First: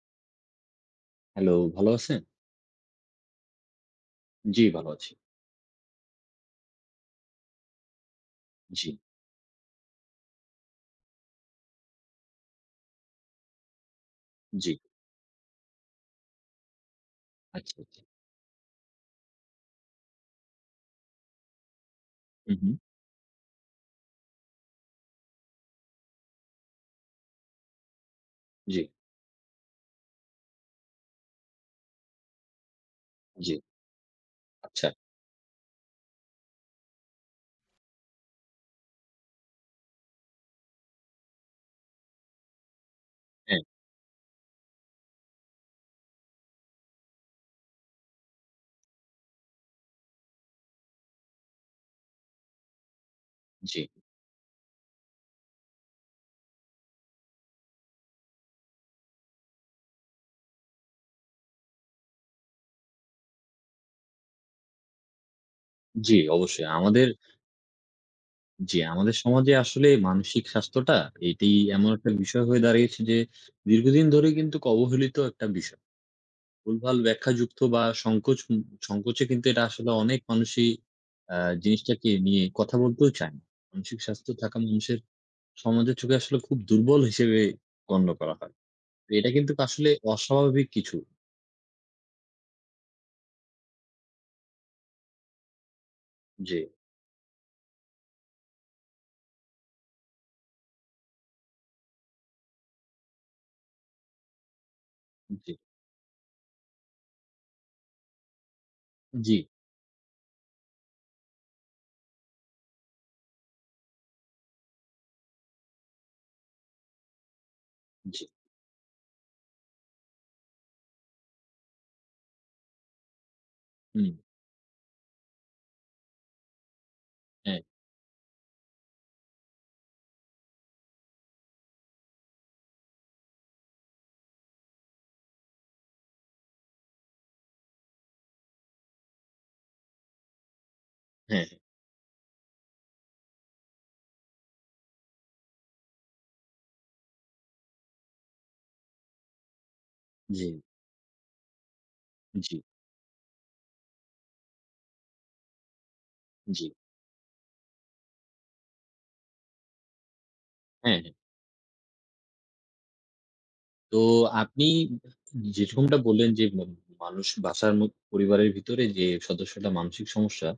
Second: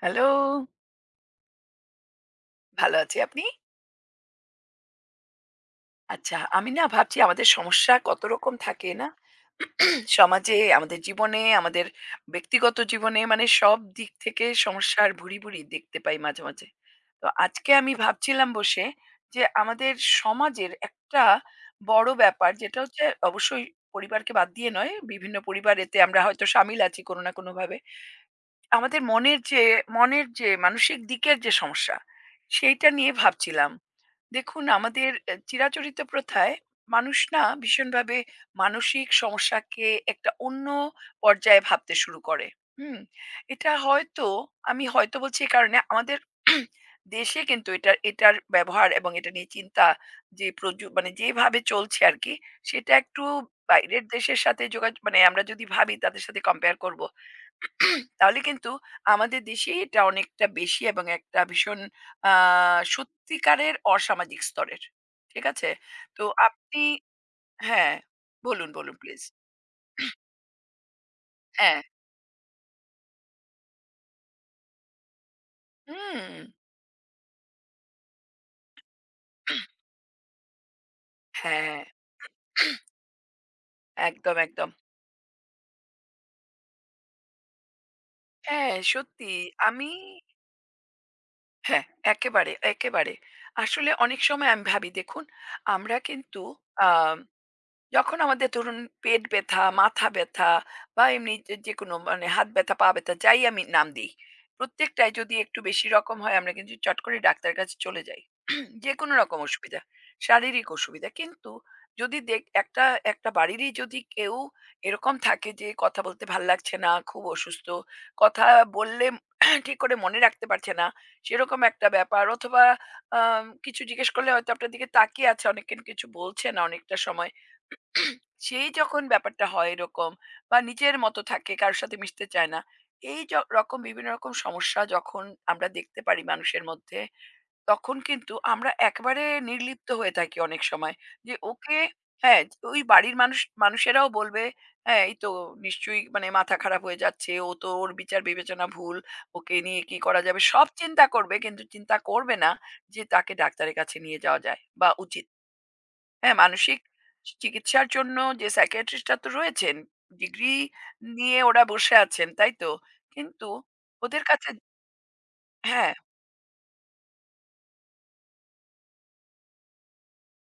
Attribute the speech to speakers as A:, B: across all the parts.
A: Hello!
B: Hello, ভালো আছেন?
A: ভালো আছি। আপনি?
B: জি, ভালো আছি।
A: আচ্ছা, আমি না ভাবছি আমাদের সমস্যা কত রকম
B: জি,
A: থাকে না? সমাজে, আমাদের জীবনে, আমাদের ব্যক্তিগত জীবনে মানে সব দিক থেকে
B: জি।
A: সমস্যার ভুরি, ভুরি দেখতে পাই মাঝে, মাঝে। তো আজকে
B: আচ্ছা,
A: আমি
B: আচ্ছা।
A: ভাবছিলাম বসে যে আমাদের সমাজের একটা বড় ব্যাপার
B: হুম, হুম।
A: যেটা হচ্ছে অবশ্যই পরিবারকে বাদ দিয়ে নয়, বিভিন্ন পরিবার এতে আমরা হয়তো শামিল আছি কোনো না কোনোভাবে।
B: জি,
A: আমাদের মনের যে মানসিক দিকের যে সমস্যা, সেইটা নিয়ে
B: জি।
A: ভাবছিলাম। দেখুন
B: আচ্ছা।
A: আমাদের চিরাচরিত প্রথায় মানুষ না ভীষণভাবে মানসিক সমস্যাকে একটা অন্য পর্যায়ে ভাবতে শুরু করে। হুম?
B: হ্যাঁ,
A: এটা হয়তো আমি হয়তো বলছি এই কারণে আমাদের দেশে কিন্তু এটার এটার ব্যবহার এবং এটা নিয়ে চিন্তা যে মানে যেভাবে চলছে আরকি, সেটা একটু
B: জি।
A: বাইরের দেশের সাথে যোগাযোগ মানে আমরা যদি ভাবি তাদের সাথে কম্পেয়ার করব, তাহলে কিন্তু আমাদের দেশে এটা অনেকটা বেশি এবং একটা ভীষণ আ সত্যিকারের অসামাজিক স্তরের। ঠিক আছে?
B: জি,
A: তো
B: অবশ্যই।
A: আপনি
B: আমাদের।
A: হ্যাঁ, বলুন,
B: জি,
A: বলুন
B: আমাদের
A: প্লিজ।
B: সমাজে আসলে মানসিক স্বাস্থ্যটা এটি
A: হ্যাঁ,
B: এমন একটা বিষয় হয়ে দাঁড়িয়েছে যে দীর্ঘদিন ধরে কিন্তু অবহেলিত একটা বিষয়।
A: হুম।
B: ভুলভাল ব্যাখ্যাযুক্ত বা সংকোচ সংকোচে কিন্তু এটা আসলে অনেক মানুষই আ
A: হ্যাঁ,
B: জিনিসটাকে নিয়ে কথা বলতেও চায় না। মানসিক স্বাস্থ্য
A: একদম,
B: থাকা
A: একদম।
B: মানুষের সমাজের চোখে আসলে খুব দুর্বল হিসেবে গণ্য করা হয়।
A: হ্যাঁ,
B: তো এটা
A: সত্যি
B: কিন্তু আসলে
A: আমি
B: অস্বাভাবিক কিছু।
A: হ্যাঁ, একেবারে, একেবারে। আসলে অনেক সময় আমি ভাবি দেখুন আমরা কিন্তু
B: জি,
A: আ যখন আমাদের ধরুন পেট ব্যথা, মাথা ব্যথা বা এমনি যে যেকোনো মানে হাত ব্যথা, পা ব্যথা যাই আমি নাম দিই। প্রত্যেকটায় যদি
B: জি,
A: একটু বেশি রকম হয় আমরা কিন্তু চট করে ডাক্তারের কাছে চলে যাই। যেকোনো
B: জি,
A: রকম অসুবিধা, শারীরিক অসুবিধা। কিন্তু যদি দেখ একটা একটা বাড়িরই যদি কেউ এরকম থাকে যে কথা বলতে ভাল লাগছে না, খুব অসুস্থ,
B: জি।
A: কথা বললে ঠিক করে মনে রাখতে পারছে না, সেরকম একটা ব্যাপার অথবা কিছু
B: হুম,
A: জিজ্ঞেস করলে হয়তো আপনার দিকে তাকিয়ে আছে অনেকক্ষণ কিছু বলছে না অনেকটা সময়।
B: হ্যাঁ,
A: সেই যখন ব্যাপারটা হয় এরকম বা নিজের মতো থাকে কারোর সাথে মিশতে চায় না এই রকম বিভিন্ন রকম সমস্যা যখন আমরা দেখতে পারি মানুষের মধ্যে তখন কিন্তু আমরা একবারে নির্লিপ্ত হয়ে থাকি অনেক সময় যে
B: হ্যাঁ, হ্যাঁ,
A: ওকে হ্যাঁ ওই বাড়ির মানুষেরাও বলবে হ্যাঁ এই তো নিশ্চয়ই মানে মাথা খারাপ হয়ে যাচ্ছে ও তো ওর বিচার বিবেচনা ভুল ওকে নিয়ে কি করা যাবে
B: জি,
A: সব চিন্তা করবে কিন্তু চিন্তা করবে না
B: জি,
A: যে তাকে ডাক্তারের কাছে নিয়ে যাওয়া যায় বা উচিত হ্যাঁ,
B: জি,
A: মানসিক চিকিৎসার জন্য যে সাইকিয়াট্রিস্ট রা তো রয়েছেন। ডিগ্রি
B: হ্যাঁ, হ্যাঁ।
A: নিয়ে ওরা বসে আছেন, তাই তো? কিন্তু
B: তো
A: ওদের কাছে
B: আপনি
A: হ্যাঁ,
B: যেরকমটা বললেন যে মানুষ বাসার ম পরিবারের ভিতরে যে সদস্যটা মানসিক সমস্যা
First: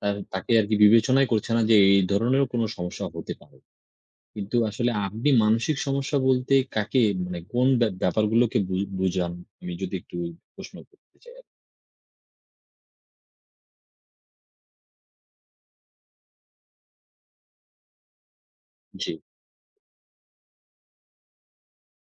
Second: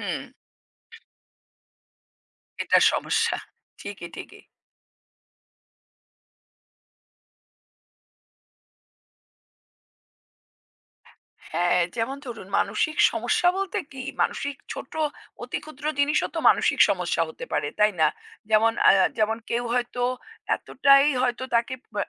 B: তাকে আরকি বিবেচনাই করছে না যে এই ধরনেরও কোনো
A: এটা
B: সমস্যা হতে
A: সমস্যা।
B: পারে।
A: ঠিকই, ঠিকই।
B: কিন্তু আসলে আপনি মানসিক সমস্যা বলতে কাকে মানে কোন ব্যাপারগুলোকে বুঝান? আমি যদি একটু প্রশ্ন করতে চাই আরকি?
A: হ্যাঁ, যেমন ধরুন মানসিক সমস্যা বলতে কি? মানসিক ছোট অতি ক্ষুদ্র জিনিসও তো মানসিক সমস্যা হতে পারে, তাই না? যেমন
B: জি,
A: যেমন কেউ হয়তো এতটাই হয়তো তাকে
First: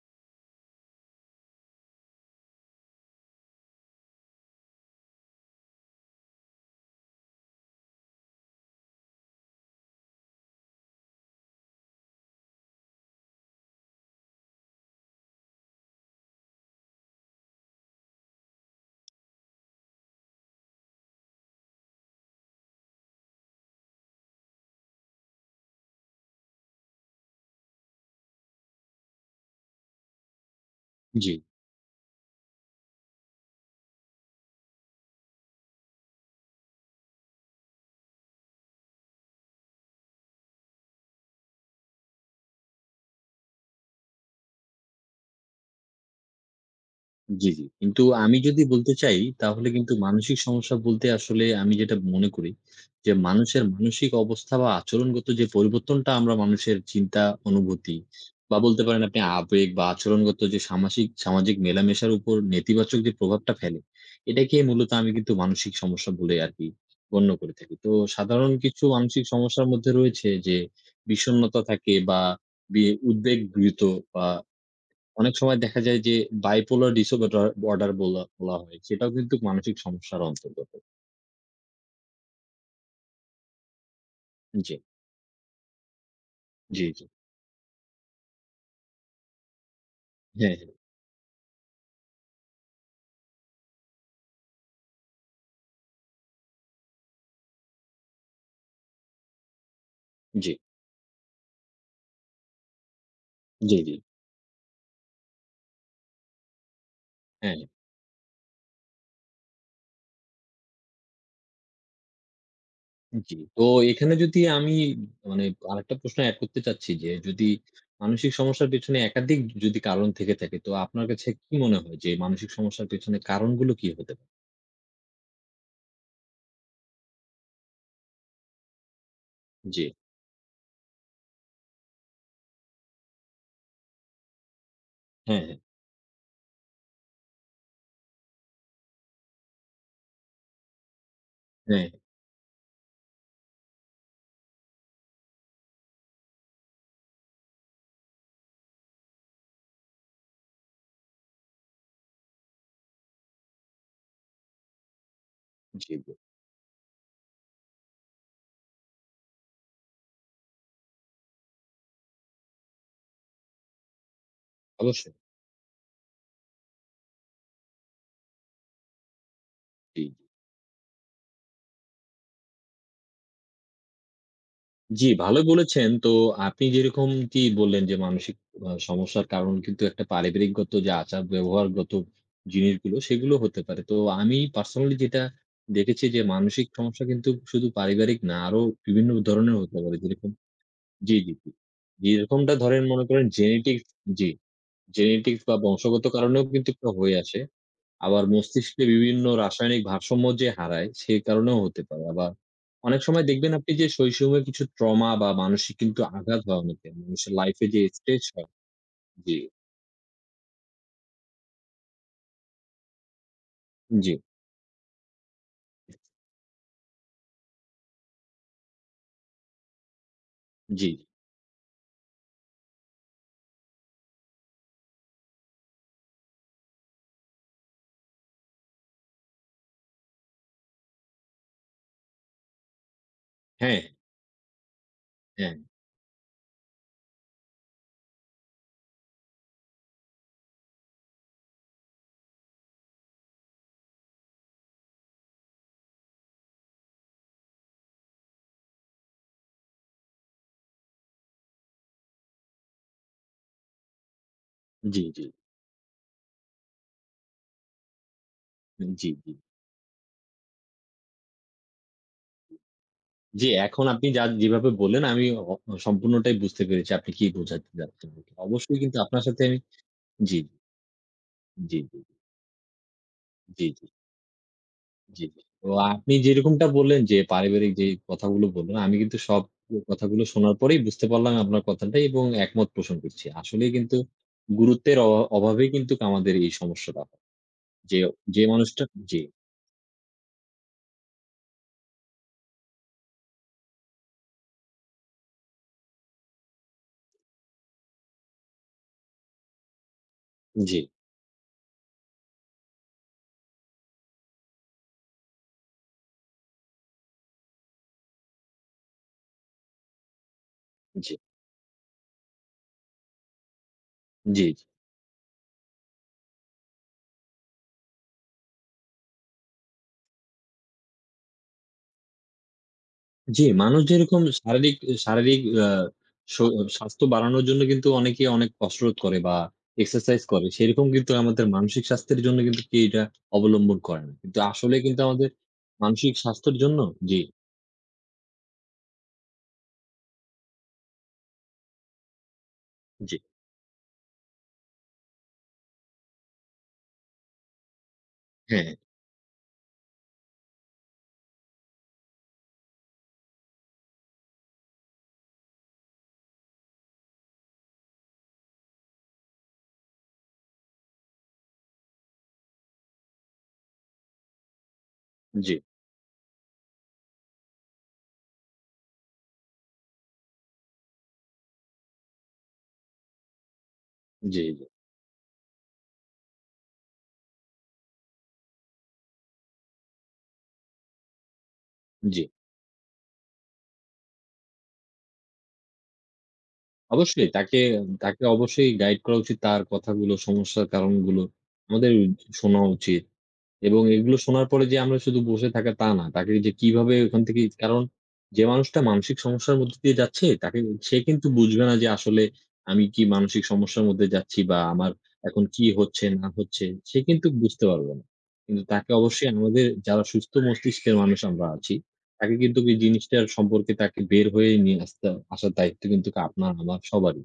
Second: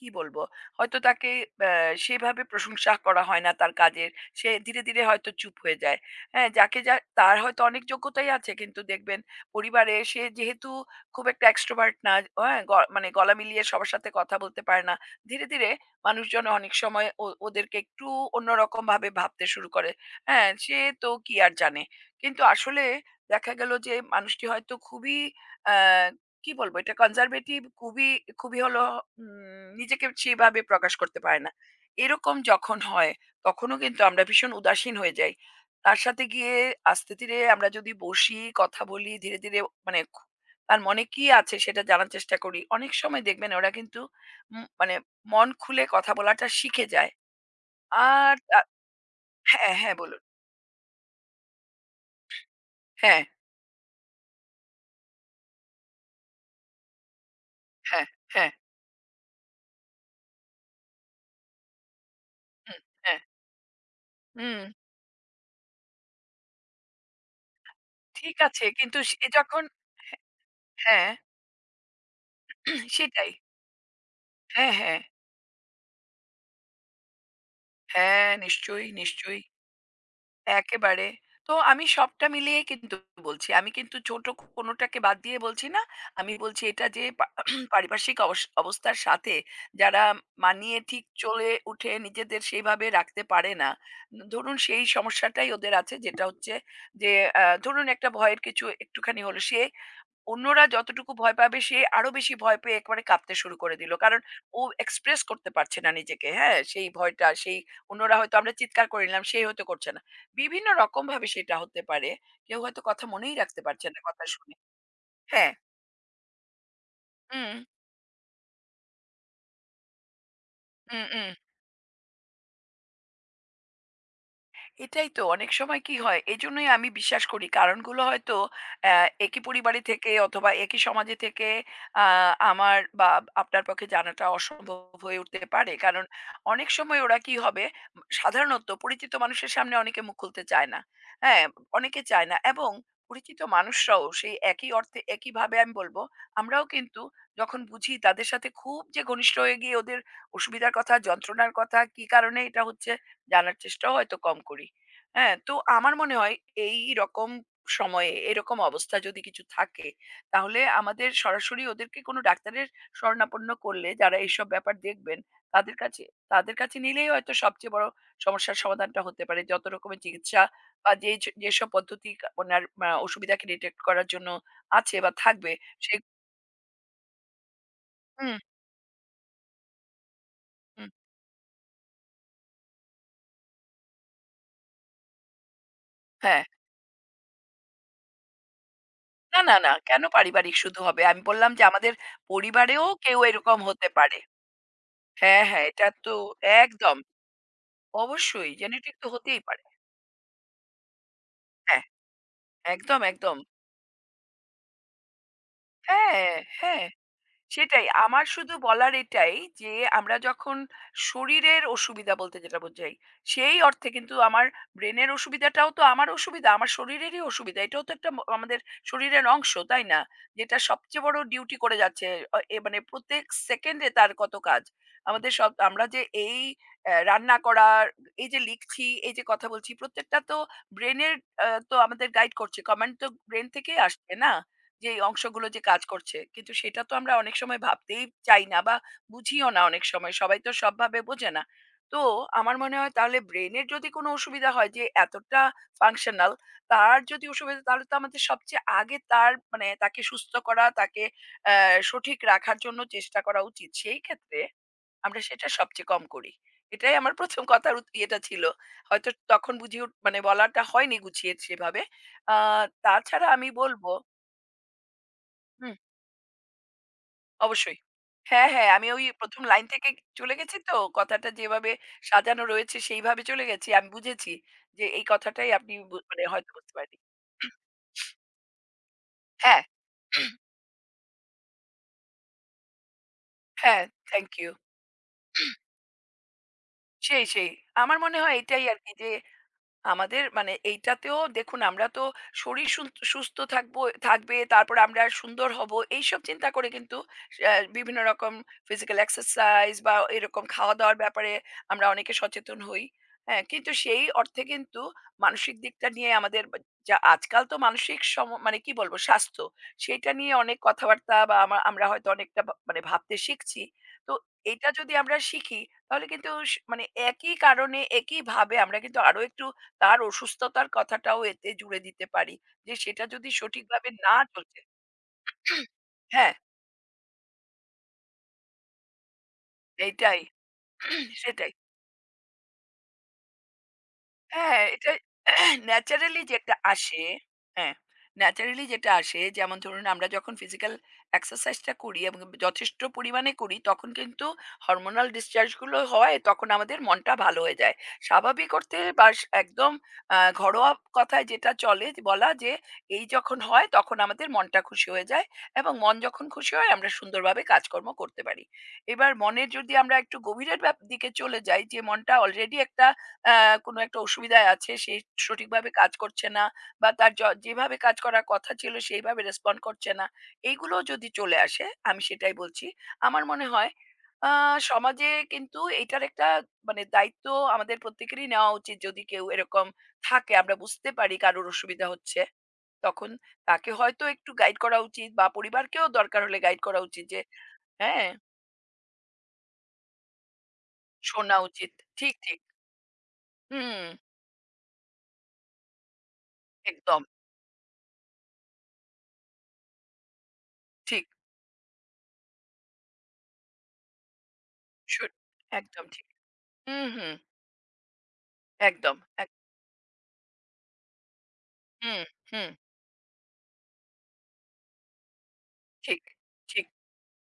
A: কি বলবো? হয়তো তাকে ব্যা সেভাবে প্রশংসা করা হয় না তার কাজের। সে ধীরে, ধীরে হয়তো চুপ হয়ে যায়। হ্যাঁ, যাকে যা তার হয়তো অনেক যোগ্যতাই আছে কিন্তু দেখবেন পরিবারে সে যেহেতু খুব একটা extrovert না, হ্যাঁ? মানে গলা মিলিয়ে সবার সাথে কথা বলতে পারে না। ধীরে, ধীরে মানুষজন অনেক সময় ওদেরকে একটু অন্যরকম ভাবে ভাবতে শুরু করে হ্যাঁ সে তো কি আর জানে কিন্তু আসলে দেখা গেল যে মানুষটি হয়তো খুবই আহ, কি বলবো এটা কনজারভেটিভ খুবই খুবই হলো নিজেকে সেভাবে প্রকাশ করতে
B: জি।
A: পারে না এরকম যখন হয় তখনও কিন্তু আমরা ভীষণ উদাসীন হয়ে যাই তার সাথে গিয়ে আস্তে ধীরে আমরা যদি বসি কথা বলি ধীরে ধীরে মানে তার মনে কি আছে সেটা জানার চেষ্টা করি অনেক সময় দেখবেন ওরা কিন্তু মানে মন খুলে কথা বলাটা শিখে যায়।
B: জি, জি। কিন্তু
A: আর
B: আমি যদি বলতে চাই তাহলে
A: হ্যাঁ,
B: কিন্তু
A: হ্যাঁ বলুন।
B: মানসিক সমস্যা বলতে আসলে আমি যেটা মনে করি যে
A: হ্যাঁ,
B: মানুষের মানসিক অবস্থা বা আচরণগত যে পরিবর্তনটা আমরা মানুষের চিন্তা, অনুভূতি
A: হ্যাঁ, হ্যাঁ,
B: বা বলতে পারেন আপনি আবেগ বা আচরণগত যে সামাজিক মেলামেশার উপর
A: হুম,
B: নেতিবাচক যে
A: হ্যাঁ,
B: প্রভাবটা ফেলে, এটাকে
A: হুম,
B: মূলত আমি কিন্তু মানসিক সমস্যা বলে আরকি গণ্য করে থাকি। তো
A: ঠিক
B: সাধারণ
A: আছে।
B: কিছু
A: কিন্তু
B: মানসিক
A: সে যখন
B: সমস্যার মধ্যে রয়েছে যে
A: হ্যাঁ,
B: বিষণ্ণতা থাকে বা বি
A: সেটাই।
B: উদ্বেগ গৃহীত বা
A: হ্যাঁ, হ্যাঁ,
B: অনেক সময় দেখা যায় যে bipolar disorder বলা
A: হ্যাঁ,
B: বলা হয়।
A: নিশ্চয়ই,
B: সেটাও কিন্তু
A: নিশ্চয়ই।
B: মানসিক সমস্যার অন্তর্গত।
A: একেবারে। তো আমি সবটা মিলিয়েই কিন্তু বলছি। আমি কিন্তু ছোট
B: জি,
A: কোনটাকে বাদ দিয়ে বলছি না। আমি বলছি
B: জি,
A: এটা
B: জি।
A: যে পারিপার্শ্বিক অবস্থার সাথে যারা
B: হ্যাঁ, হ্যাঁ।
A: মানিয়ে ঠিক চলে উঠে নিজেদের সেইভাবে রাখতে পারে না। ধরুন সেই সমস্যাটাই ওদের আছে যেটা হচ্ছে যে, ধরুন একটা ভয়ের কিছু একটুখানি হলো সে
B: জি,
A: অন্যরা যতটুকু ভয় পাবে সে আরো বেশি ভয় পেয়ে একেবারে কাঁপতে শুরু করে
B: জি,
A: দিল।
B: জি।
A: কারণ ও এক্সপ্রেস করতে পারছে না নিজেকে, হ্যাঁ? সেই ভয়টা,
B: হ্যাঁ,
A: সেই
B: হ্যাঁ।
A: অন্যরা হয়তো আমরা চিৎকার করে নিলাম, সে হয়তো করছে না। বিভিন্ন রকমভাবে সেটা হতে পারে। কেউ হয়তো কথা
B: জি।
A: মনেই রাখতে
B: তো
A: পারছে না
B: এখানে
A: কথা
B: যদি
A: শুনে।
B: আমি মানে
A: হ্যাঁ।
B: আরেকটা প্রশ্ন এড করতে চাচ্ছি যে যদি
A: হুম,
B: মানসিক সমস্যার পেছনে একাধিক যদি কারণ থেকে থাকে তো
A: হুম,
B: আপনার কাছে
A: হুম।
B: কি মনে হয় যে মানসিক সমস্যার পেছনে কারণগুলো কি হতে পারে?
A: এটাই তো অনেক সময় কি হয় এজন্যই আমি বিশ্বাস করি কারণগুলো হয়তো একই পরিবারে
B: জি।
A: থেকে অথবা একই সমাজে থেকে আমার বা আপনার পক্ষে জানাটা অসম্ভব হয়ে
B: হ্যাঁ,
A: উঠতে
B: হ্যাঁ।
A: পারে কারণ অনেক সময় ওরা কি হবে সাধারণত পরিচিত মানুষের সামনে অনেকে মুখ খুলতে চায় না হ্যাঁ
B: হ্যাঁ, হ্যাঁ।
A: অনেকে চায় না এবং পরিচিত মানুষরাও সেই একই অর্থে একইভাবে আমি বলবো আমরাও কিন্তু যখন বুঝি তাদের সাথে খুব যে ঘনিষ্ঠ হয়ে গিয়ে ওদের অসুবিধার কথা যন্ত্রণার কথা কি কারণে এটা হচ্ছে জানার চেষ্টাও হয়তো কম করি হ্যাঁ, তো
B: জি,
A: আমার
B: জি।
A: মনে হয় এইরকম সময়ে এরকম অবস্থা যদি কিছু থাকে, তাহলে আমাদের সরাসরি ওদেরকে কোনো ডাক্তারের শরণাপন্ন করলে যারা এইসব ব্যাপার
B: অবশ্যই।
A: দেখবেন, তাদের কাছে তাদের কাছে নিলেই হয়তো সবচেয়ে বড় সমস্যার সমাধানটা হতে পারে। যত রকমের
B: জি।
A: চিকিৎসা বা যে যেসব পদ্ধতি ওনার অসুবিধাকে ডিটেক্ট করার জন্য আছে
B: জি,
A: বা
B: ভালো
A: থাকবে
B: বলেছেন।
A: সে
B: তো আপনি যেরকমটি বললেন যে মানসিক
A: হুম,
B: সমস্যার কারণ কিন্তু একটা পারিবারিকগত
A: হুম।
B: যে আচার ব্যবহারগত জিনিসগুলো সেগুলো হতে পারে। তো আমি পার্সোনালি যেটা দেখেছি যে
A: হ্যাঁ।
B: মানসিক সমস্যা কিন্তু শুধু পারিবারিক না আরো বিভিন্ন
A: না,
B: ধরনের
A: না, না।
B: হতে পারে।
A: কেন
B: যেরকম,
A: পারিবারিক শুধু হবে?
B: জি,
A: আমি
B: জি, জি।
A: বললাম যে আমাদের
B: যেরকমটা ধরেন
A: পরিবারেও
B: মনে
A: কেউ
B: করেন
A: এরকম
B: জেনেটিক্স।
A: হতে পারে।
B: জি। জেনেটিক্স
A: হ্যাঁ,
B: বা
A: হ্যাঁ। এটা
B: বংশগত
A: তো
B: কারণেও কিন্তু এটা
A: একদম।
B: হয়ে আসে। আবার
A: অবশ্যই
B: মস্তিষ্কে
A: জেনেটিক তো
B: বিভিন্ন
A: হতেই পারে।
B: রাসায়নিক ভারসাম্য যে হারায়, সেই কারণেও হতে
A: হ্যাঁ,
B: পারে। আবার
A: একদম,
B: অনেক সময়
A: একদম।
B: দেখবেন আপনি যে শৈশবে কিছু ট্রমা বা মানসিক কিন্তু
A: হ্যাঁ,
B: আঘাত হয়
A: হ্যাঁ,
B: অনেকের। মানুষের লাইফ এ যে
A: সেটাই।
B: স্ট্রেস
A: আমার
B: হয়।
A: শুধু বলার এটাই
B: জি,
A: যে, আমরা যখন শরীরের অসুবিধা বলতে যেটা বোঝাই, সেই অর্থে
B: জি,
A: কিন্তু আমার ব্রেনের অসুবিধাটাও তো আমার অসুবিধা, আমার শরীরেরই অসুবিধা। এটাও তো একটা আমাদের শরীরের অংশ, তাই না? যেটা
B: জি।
A: সবচেয়ে বড় ডিউটি করে যাচ্ছে। অ এ মানে প্রত্যেক সেকেন্ডে তার কত কাজ। আমাদের সব আমরা যে এই রান্না করার, এই যে লিখছি, এই যে কথা বলছি, প্রত্যেকটা তো ব্রেনের তো আমাদের গাইড করছে। কমান্ড তো ব্রেন
B: হ্যাঁ,
A: থেকেই আসছে, না? যে এই অংশগুলো
B: হ্যাঁ।
A: যে কাজ করছে। কিন্তু সেটা তো আমরা অনেক সময় ভাবতেই চাই না বা বুঝিও না অনেক সময়। সবাই তো সবভাবে বোঝে না। তো আমার মনে হয় তাহলে ব্রেইনের যদি কোনো অসুবিধা হয় যে এতটা ফাংশনাল, তার যদি অসুবিধা তাহলে তো আমাদের সবচেয়ে আগে তার মানে তাকে সুস্থ করা, তাকে অ্যা সঠিক রাখার জন্য চেষ্টা করা উচিত। সেই ক্ষেত্রে
B: জি,
A: আমরা
B: জি,
A: সেটা সবচেয়ে কম করি। এটাই আমার ১ম কথার ইয়েটা ছিল।
B: জি,
A: হয়তো
B: জি।
A: তখন বুঝিয়ে মানে বলাটা হয়নি গুছিয়ে সেভাবে। আ তাছাড়া
B: জি,
A: আমি বলব
B: এখন আপনি যা যেভাবে বললেন আমি
A: হুম।
B: সম্পূর্ণটাই বুঝতে পেরেছি আপনি কি বোঝাতে
A: অবশ্যই।
B: চাচ্ছেন।
A: হ্যাঁ, হ্যাঁ,
B: অবশ্যই
A: আমি
B: কিন্তু
A: ওই
B: আপনার সাথে
A: ১ম
B: আমি
A: লাইন থেকে চলে
B: জি,
A: গেছি তো, কথাটা যেভাবে
B: জি, জি, জি,
A: সাজানো রয়েছে সেইভাবে চলে
B: জি।
A: গেছি। আমি বুঝেছি যে এই
B: জি।
A: কথাটাই
B: তো
A: আপনি
B: আপনি
A: মানে হয়তো
B: যেরকমটা
A: বুঝতে পারেননি।
B: বললেন যে, পারিবারিক যে কথাগুলো বললেন, আমি কিন্তু সব
A: হ্যাঁ,
B: কথাগুলো শোনার পরেই বুঝতে পারলাম আপনার কথাটা এবং একমত পোষণ করছি। আসলেই
A: হ্যাঁ,
B: কিন্তু
A: থ্যাংক ইউ।
B: গুরুত্বের অভাবেই কিন্তু আমাদের এই সমস্যাটা হয়।
A: সেই, সেই।
B: যে,
A: আমার মনে হয়
B: যে
A: এটাই
B: মানুষটা।
A: আরকি যে
B: জি,
A: আমাদের মানে এইটাতেও দেখুন আমরা তো শরীর সুস্থ থাকবো থাকবে তারপর আমরা সুন্দর হব এইসব চিন্তা করে কিন্তু বিভিন্ন রকম ফিজিক্যাল এক্সারসাইজ বা এরকম খাওয়া
B: জি,
A: দাওয়ার ব্যাপারে আমরা অনেকে সচেতন হই হ্যাঁ কিন্তু সেই অর্থে কিন্তু মানসিক দিকটা নিয়ে আমাদের যা আজকাল তো মানসিক মানে কি বলবো স্বাস্থ্য সেটা নিয়ে অনেক
B: জি,
A: কথাবার্তা বা আমরা হয়তো অনেকটা মানে ভাবতে শিখছি তো
B: জি,
A: এটা যদি আমরা শিখি তাহলে কিন্তু মানে একই কারণে একই ভাবে আমরা কিন্তু আরো একটু তার অসুস্থতার কথাটাও এতে জুড়ে দিতে পারি। যে সেটা যদি
B: জি। মানুষ
A: সঠিকভাবে না
B: যেরকম
A: চলছে
B: শারীরিক শারীরিক আ
A: হ্যাঁ,
B: স স্বাস্থ্য বাড়ানোর জন্য কিন্তু অনেকে অনেক কসরত করে বা
A: এইটাই,
B: এক্সারসাইজ করে। সেরকম কিন্তু আমাদের
A: সেটাই।
B: মানসিক স্বাস্থ্যের জন্য কিন্তু কেউ এটা অবলম্বন করে না। কিন্তু
A: হ্যাঁ,
B: আসলে
A: এটা
B: কিন্তু আমাদের মানসিক
A: ন্যাচারালি যেটা
B: স্বাস্থ্যের জন্য।
A: আসে
B: জি।
A: হ্যাঁ, ন্যাচারালি যেটা আসে যেমন ধরুন আমরা যখন ফিজিক্যাল এক্সারসাইজটা করি এবং যথেষ্ট
B: জি।
A: পরিমাণে করি তখন কিন্তু হরমোনাল ডিসচার্জ গুলো হয় তখন আমাদের মনটা ভালো হয়ে যায়। স্বাভাবিক
B: হ্যাঁ,
A: অর্থে বা একদম ঘরোয়া কথায় যেটা চলে যে বলা যে এই যখন হয় তখন আমাদের মনটা খুশি হয়ে যায় এবং মন যখন খুশি হয় আমরা সুন্দরভাবে কাজকর্ম করতে পারি। এবার মনের যদি আমরা একটু গভীরের দিকে চলে যাই যে মনটা অলরেডি একটা আ কোনো একটা অসুবিধায় আছে, সে
B: জি,
A: সঠিকভাবে কাজ করছে না বা তার যেভাবে কাজ করার কথা ছিল সেইভাবে রেসপন্ড করছে না। এইগুলো যদি চলে আসে, আমি সেটাই বলছি। আমার মনে হয় আ
B: জি, জি,
A: সমাজে কিন্তু এটার একটা মানে দায়িত্ব আমাদের প্রত্যেকেরই নেওয়া উচিত। যদি কেউ এরকম থাকে আমরা বুঝতে পারি কারোর অসুবিধা
B: জি।
A: হচ্ছে, তখন তাকে হয়তো একটু গাইড করা উচিত বা পরিবারকেও দরকার হলে গাইড করা উচিত যে
B: অবশ্যই তাকে,
A: হ্যাঁ,
B: তাকে অবশ্যই গাইড করা উচিত। তার কথাগুলো, সমস্যার কারণগুলো
A: শোনা উচিত।
B: আমাদের
A: ঠিক, ঠিক।
B: শোনা উচিত। এবং
A: হুম,
B: এগুলো শোনার পরে যে আমরা শুধু বসে থাকা তা না। তাকে যে কিভাবে
A: একদম
B: ওখান থেকে কারণ যে মানুষটা মানসিক সমস্যার মধ্য দিয়ে যাচ্ছে তাকে সে
A: ঠিক।
B: কিন্তু বুঝবে না যে আসলে আমি কি মানসিক সমস্যার মধ্যে যাচ্ছি বা আমার
A: শু
B: এখন কি
A: একদম
B: হচ্ছে
A: ঠিক।
B: না হচ্ছে
A: হুম,
B: সে
A: হুম।
B: কিন্তু বুঝতে পারবে না। কিন্তু তাকে
A: একদম।
B: অবশ্যই
A: এক
B: আমাদের যারা সুস্থ মস্তিষ্কের মানুষ আমরা আছি,
A: হুম,
B: তাকে
A: হুম।
B: কিন্তু এই জিনিসটার সম্পর্কে তাকে বের হয়ে নিয়ে আসতে আসার দায়িত্ব
A: ঠিক,
B: কিন্তু আপনার
A: ঠিক।
B: আমার সবারই।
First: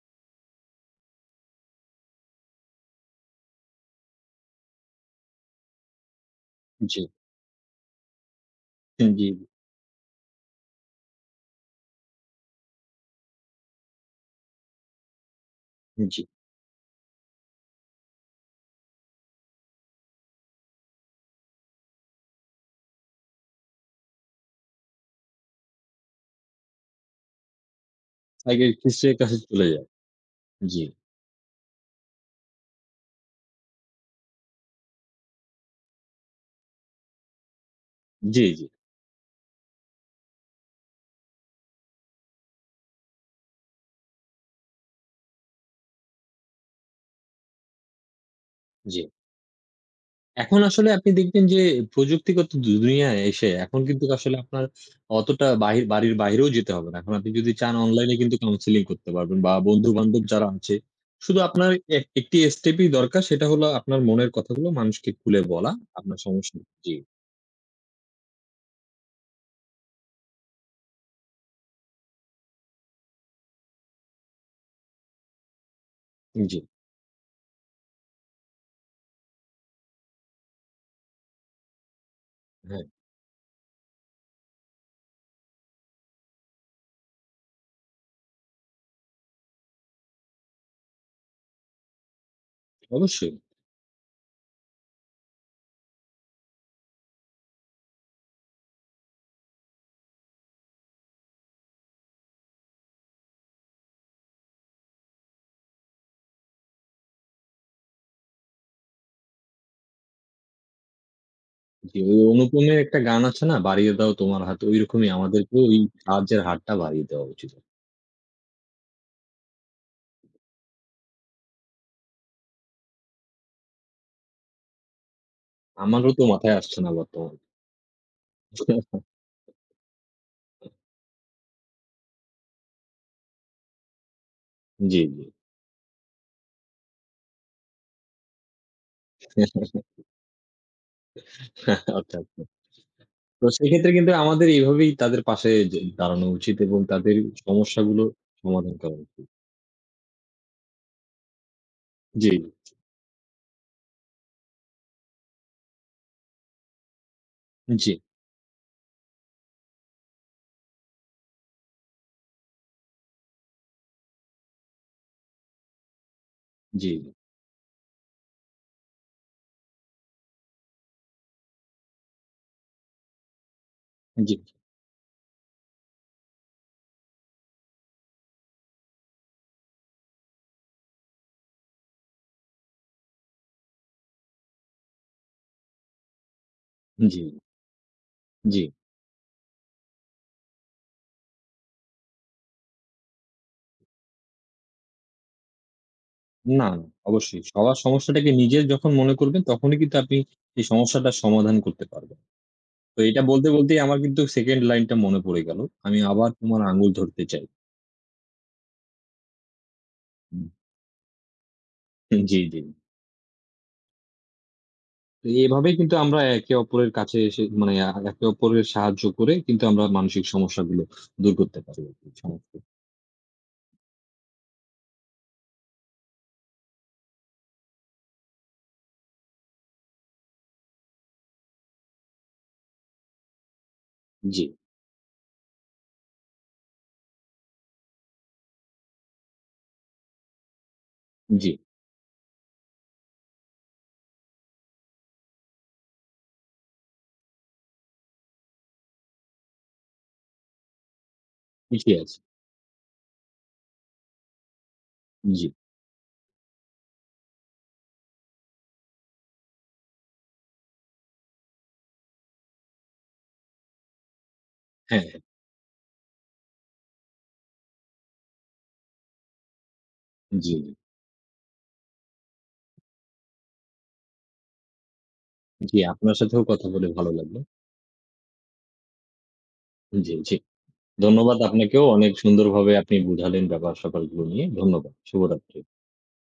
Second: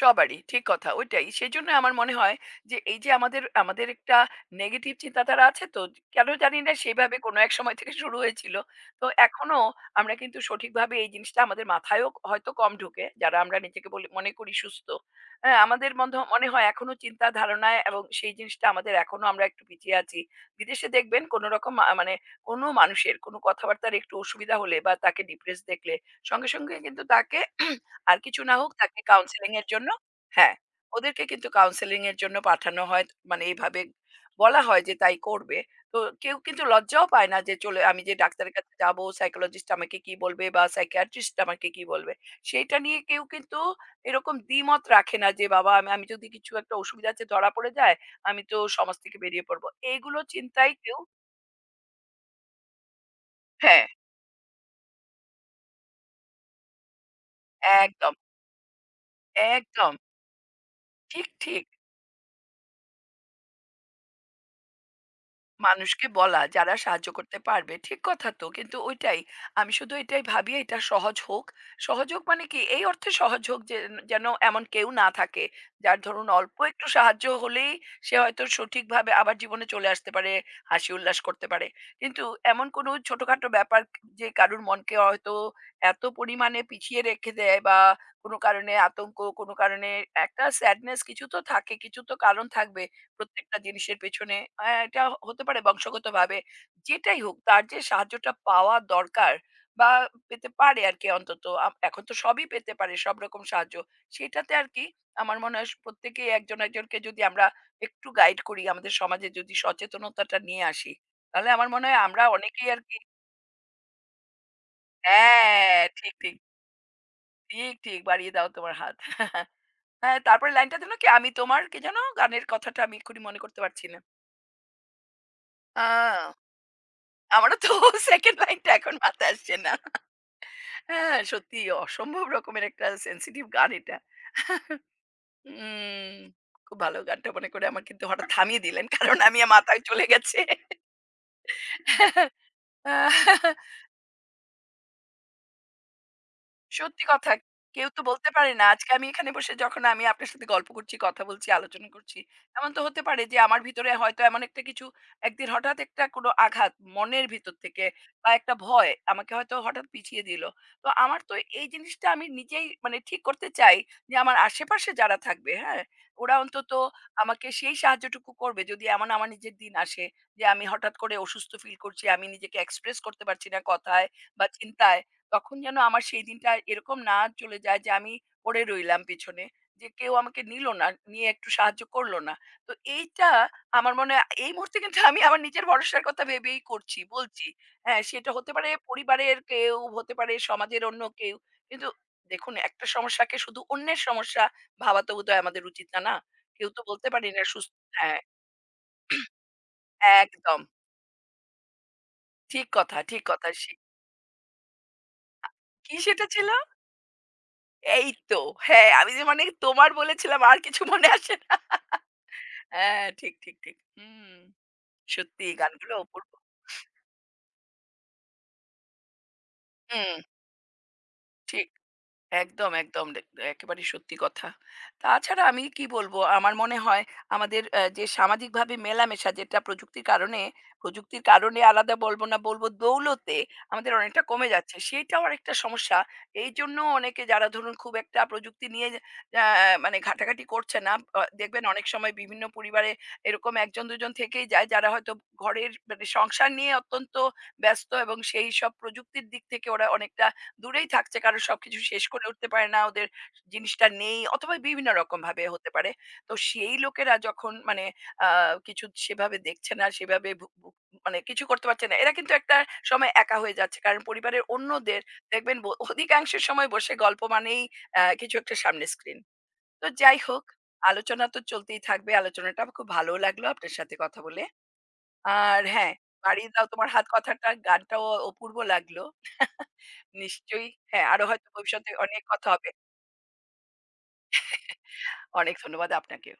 A: সবারই, ঠিক কথা। ওইটাই। সেজন্য আমার মনে হয় যে এই যে আমাদের একটা নেগেটিভ চিন্তাধারা আছে তো, কেন জানি না
B: জি,
A: সেভাবে কোনো এক সময় থেকে শুরু হয়েছিল। তো
B: জি,
A: এখনো আমরা কিন্তু সঠিকভাবে এই জিনিসটা আমাদের মাথায়ও হয়তো কম ঢোকে, যারা আমরা নিজেকে বলি মনে করি সুস্থ। হ্যাঁ, আমাদের মধ্য
B: জি।
A: মনে হয় এখনো চিন্তা ধারণায় এবং সেই জিনিসটা আমাদের এখনো আমরা একটু পিছিয়ে আছি। বিদেশে দেখবেন কোনো রকম মানে কোনো মানুষের কোনো কথাবার্তার একটু অসুবিধা হলে বা তাকে ডিপ্রেসড দেখলে সঙ্গে, সঙ্গে কিন্তু তাকে আর কিছু না হোক তাকে
B: সাইকিয়াট্রিস্ট এর কাছে
A: কাউন্সেলিং
B: চলে
A: এর
B: যায়।
A: জন্য হ্যাঁ,
B: জি,
A: ওদেরকে কিন্তু কাউন্সেলিং এর জন্য পাঠানো হয়। মানে এভাবে বলা হয় যে তাই করবে। তো কেউ কিন্তু লজ্জাও পায় না যে চলে আমি যে
B: জি,
A: ডাক্তারের
B: জি,
A: কাছে যাবো, সাইকোলজিস্ট আমাকে কি বলবে বা সাইকিয়াট্রিস্ট আমাকে কি বলবে? সেইটা নিয়ে কেউ কিন্তু এরকম দ্বিমত রাখে না যে বাবা আমি আমি যদি কিছু একটা অসুবিধা আছে ধরা পড়ে যায়, আমি তো সমাজ
B: জি।
A: থেকে বেরিয়ে পড়বো। এইগুলো
B: এখন
A: চিন্তায়
B: আসলে
A: কেউ
B: আপনি দেখবেন যে প্রযুক্তিগত দুনিয়ায় এসে এখন
A: হ্যাঁ,
B: কিন্তু আসলে আপনার অতটা বাড়ির বাইরেও যেতে হবে না। এখন আপনি যদি চান অনলাইনে
A: একদম,
B: কিন্তু কাউন্সেলিং করতে পারবেন বা
A: একদম।
B: বন্ধু-বান্ধব যারা আছে,
A: ঠিক,
B: শুধু
A: ঠিক।
B: আপনার এক একটি স্টেপই দরকার সেটা হলো আপনার মনের কথাগুলো মানুষকে খুলে বলা।
A: মানুষকে
B: আপনার
A: বলা
B: সমস্যা।
A: যারা
B: জি,
A: সাহায্য করতে পারবে। ঠিক কথা তো। কিন্তু ওইটাই। আমি শুধু এটাই ভাবি এটা সহজ হোক। সহজ হোক মানে কি? এই অর্থে সহজ হোক যে যেন এমন কেউ না থাকে। যার ধরুন
B: জি,
A: অল্প একটু সাহায্য হলেই সে হয়তো সঠিকভাবে আবার জীবনে চলে আসতে পারে, হাসি উল্লাস করতে পারে। কিন্তু এমন
B: হ্যাঁ,
A: কোনো ছোটখাটো ব্যাপার যে কারুর মনকে হয়তো এত পরিমাণে পিছিয়ে রেখে দেয় বা কোনো কারণে আতঙ্ক, কোনো কারণে একটা স্যাডনেস কিছু তো থাকে, কিছু তো কারণ থাকবে।
B: অবশ্যই।
A: প্রত্যেকটা জিনিসের পেছনে এটা হতে পারে বংশগতভাবে। যেটাই হোক তার যে সাহায্যটা পাওয়া দরকার বা পেতে পারে আরকি অন্তত। এখন তো সবই পেতে পারে সব রকম সাহায্য। সেটাতে আরকি আমার মনে হয় প্রত্যেকেই একজন একজনকে যদি আমরা একটু গাইড করি, আমাদের সমাজে যদি সচেতনতাটা নিয়ে আসি, তাহলে আমার মনে
B: জি,
A: হয়
B: ওই
A: আমরা অনেকেই
B: অনুপমের
A: আরকি
B: একটা গান আছে না? "বাড়িয়ে দাও তোমার হাত।" ঐরকমই আমাদেরকেও ওই
A: হ্যাঁ, ঠিক, ঠিক,
B: সাহায্যের হাতটা বাড়িয়ে দেওয়া উচিত।
A: ঠিক, ঠিক বাড়িয়ে দাও তোমার হাত। হ্যাঁ, তারপরের লাইনটা যেন কি? আমি তোমার কি যেন? গানের কথাটা আমি এক্ষুনি মনে করতে পারছি না। আ
B: আমারও তো মাথায় আসছে না বর্তমানে।
A: আমারও তো সেকেন্ড লাইনটা এখন মাথায় আসছে না। হ্যাঁ, সত্যি অসম্ভব রকমের একটা সেনসিটিভ গান এটা।
B: জি, জি।
A: উম খুব ভালো গানটা মনে করে আমার কিন্তু হঠাৎ থামিয়ে দিলেন। কারণ আমি আমার মাথায় চলে গেছে।
B: আচ্ছা, আচ্ছা। তো সেক্ষেত্রে কিন্তু আমাদের এইভাবেই তাদের পাশে যে দাঁড়ানো উচিত এবং
A: সত্যি
B: তাদের
A: কথা। কেউ তো
B: সমস্যাগুলো
A: বলতে পারে না।
B: সমাধান
A: আজকে
B: করা
A: আমি
B: উচিত।
A: এখানে বসে যখন আমি আপনার সাথে গল্প করছি, কথা বলছি, আলোচনা করছি।
B: জি,
A: এমন তো হতে পারে যে আমার ভিতরে হয়তো এমন একটা কিছু একদিন হঠাৎ একটা কোনো আঘাত মনের ভিতর থেকে
B: জি,
A: বা একটা ভয় আমাকে হয়তো হঠাৎ পিছিয়ে দিল। তো আমার তো এই জিনিসটা আমি নিজেই মানে ঠিক করতে চাই যে আমার আশেপাশে যারা থাকবে, হ্যাঁ? ওরা অন্তত
B: জি,
A: আমাকে সেই সাহায্যটুকু করবে যদি এমন আমার নিজের দিন আসে যে আমি হঠাৎ করে অসুস্থ ফিল করছি, আমি নিজেকে এক্সপ্রেস করতে পারছি না কথায়
B: জি,
A: বা চিন্তায়। তখন যেন আমার সেই দিনটা আর এরকম না চলে যায় যে আমি পড়ে রইলাম পিছনে, যে কেউ আমাকে নিল না, নিয়ে একটু সাহায্য করলো না। তো এইটা আমার মনে হয় এই মুহূর্তে কিন্তু আমি আমার নিজের ভরসার কথা ভেবেই করছি,
B: জি,
A: বলছি। হ্যাঁ, সেটা হতে
B: জি।
A: পারে পরিবারের কেউ, হতে পারে সমাজের অন্য কেউ। কিন্তু দেখুন একটা সমস্যাকে শুধু অন্যের সমস্যা ভাবা তো বোধহয় আমাদের উচিত না। না,
B: না,
A: কেউ তো
B: না,
A: বলতে পারি
B: অবশ্যই।
A: না সুস্থ।
B: সবার
A: হ্যাঁ,
B: সমস্যাটাকে নিজের যখন মনে করবেন তখনই কিন্তু আপনি
A: একদম।
B: এই সমস্যাটার সমাধান করতে পারবেন।
A: ঠিক কথা,
B: তো এটা
A: ঠিক
B: বলতে,
A: কথা, সে-
B: বলতেই আমার কিন্তু 2nd লাইনটা মনে পড়ে গেল।
A: কি
B: আমি
A: সেটা
B: আবার
A: ছিল
B: তোমার আঙুল ধরতে চাই।
A: এই তো। হ্যাঁ, আমি যে মানে তোমার বলেছিলাম
B: হুম,
A: আর কিছু মনে আসে না।
B: জি, জি।
A: হ্যাঁ, ঠিক, ঠিক, ঠিক। হুম,
B: তো
A: সত্যি
B: এভাবেই
A: গানগুলো
B: কিন্তু আমরা
A: অপূর্ব।
B: একে অপরের কাছে এসে মানে একে অপরের সাহায্য করে কিন্তু আমরা
A: হুম,
B: মানসিক সমস্যাগুলো দূর করতে
A: ঠিক।
B: পারি আরকি।
A: একদম, একদম। একেবারেই সত্যি কথা। তাছাড়া আমি কি বলব, আমার মনে হয় আমাদের যে সামাজিকভাবে মেলামেশা যেটা প্রযুক্তির কারণে, প্রযুক্তির কারণে আলাদা বলব না, বলব দৌলতে, আমাদের অনেকটা
B: জি।
A: কমে যাচ্ছে। সেইটাও আরেকটা সমস্যা। এইজন্য অনেকে যারা ধরুন খুব একটা প্রযুক্তি নিয়ে অ্যা মানে ঘাটাঘাটি করছে না,
B: জি,
A: দেখবেন অনেক সময় বিভিন্ন পরিবারে এরকম ১ জন ২ জন থেকেই যায় যারা হয়তো ঘরের মানে সংসার নিয়ে অত্যন্ত ব্যস্ত, এবং সেইসব প্রযুক্তির দিক থেকে ওরা অনেকটা দূরেই থাকছে কারণ সবকিছু
B: জি
A: শেষ
B: আছে।
A: করে উঠতে পারে না, ওদের জিনিসটা নেই অথবা বিভিন্ন রকম ভাবে
B: জি।
A: হতে পারে। তো সেই লোকেরা যখন মানে কিছু সেভাবে দেখছে না, সেভাবে ভু- ভু- মানে কিছু করতে পারছে না, এরা কিন্তু একটা সময় একা হয়ে যাচ্ছে কারণ পরিবারের অন্যদের
B: হ্যাঁ, হ্যাঁ।
A: দেখবেন অধিকাংশ সময় বসে গল্প মানেই কিছু একটা সামনে স্ক্রিন। তো যাই হোক,
B: জি,
A: আলোচনা তো চলতেই থাকবে। আলোচনাটা খুব ভালো লাগলো আপনার সাথে কথা বলে। আর
B: জি।
A: হ্যাঁ,
B: আপনার সাথেও
A: "বাড়িয়ে
B: কথা
A: দাও
B: বলে
A: তোমার হাত"
B: ভালো লাগলো।
A: কথাটা, গানটাও অপূর্ব লাগলো।
B: জি, জি।
A: নিশ্চয়ই হ্যাঁ, আরো
B: ধন্যবাদ
A: হয়তো
B: আপনাকেও।
A: ভবিষ্যতে
B: অনেক
A: অনেক কথা হবে।
B: সুন্দরভাবে আপনি বুঝালেন ব্যাপার-স্যাপারগুলো নিয়ে। ধন্যবাদ।
A: অনেক
B: শুভরাত্রি।
A: ধন্যবাদ আপনাকে।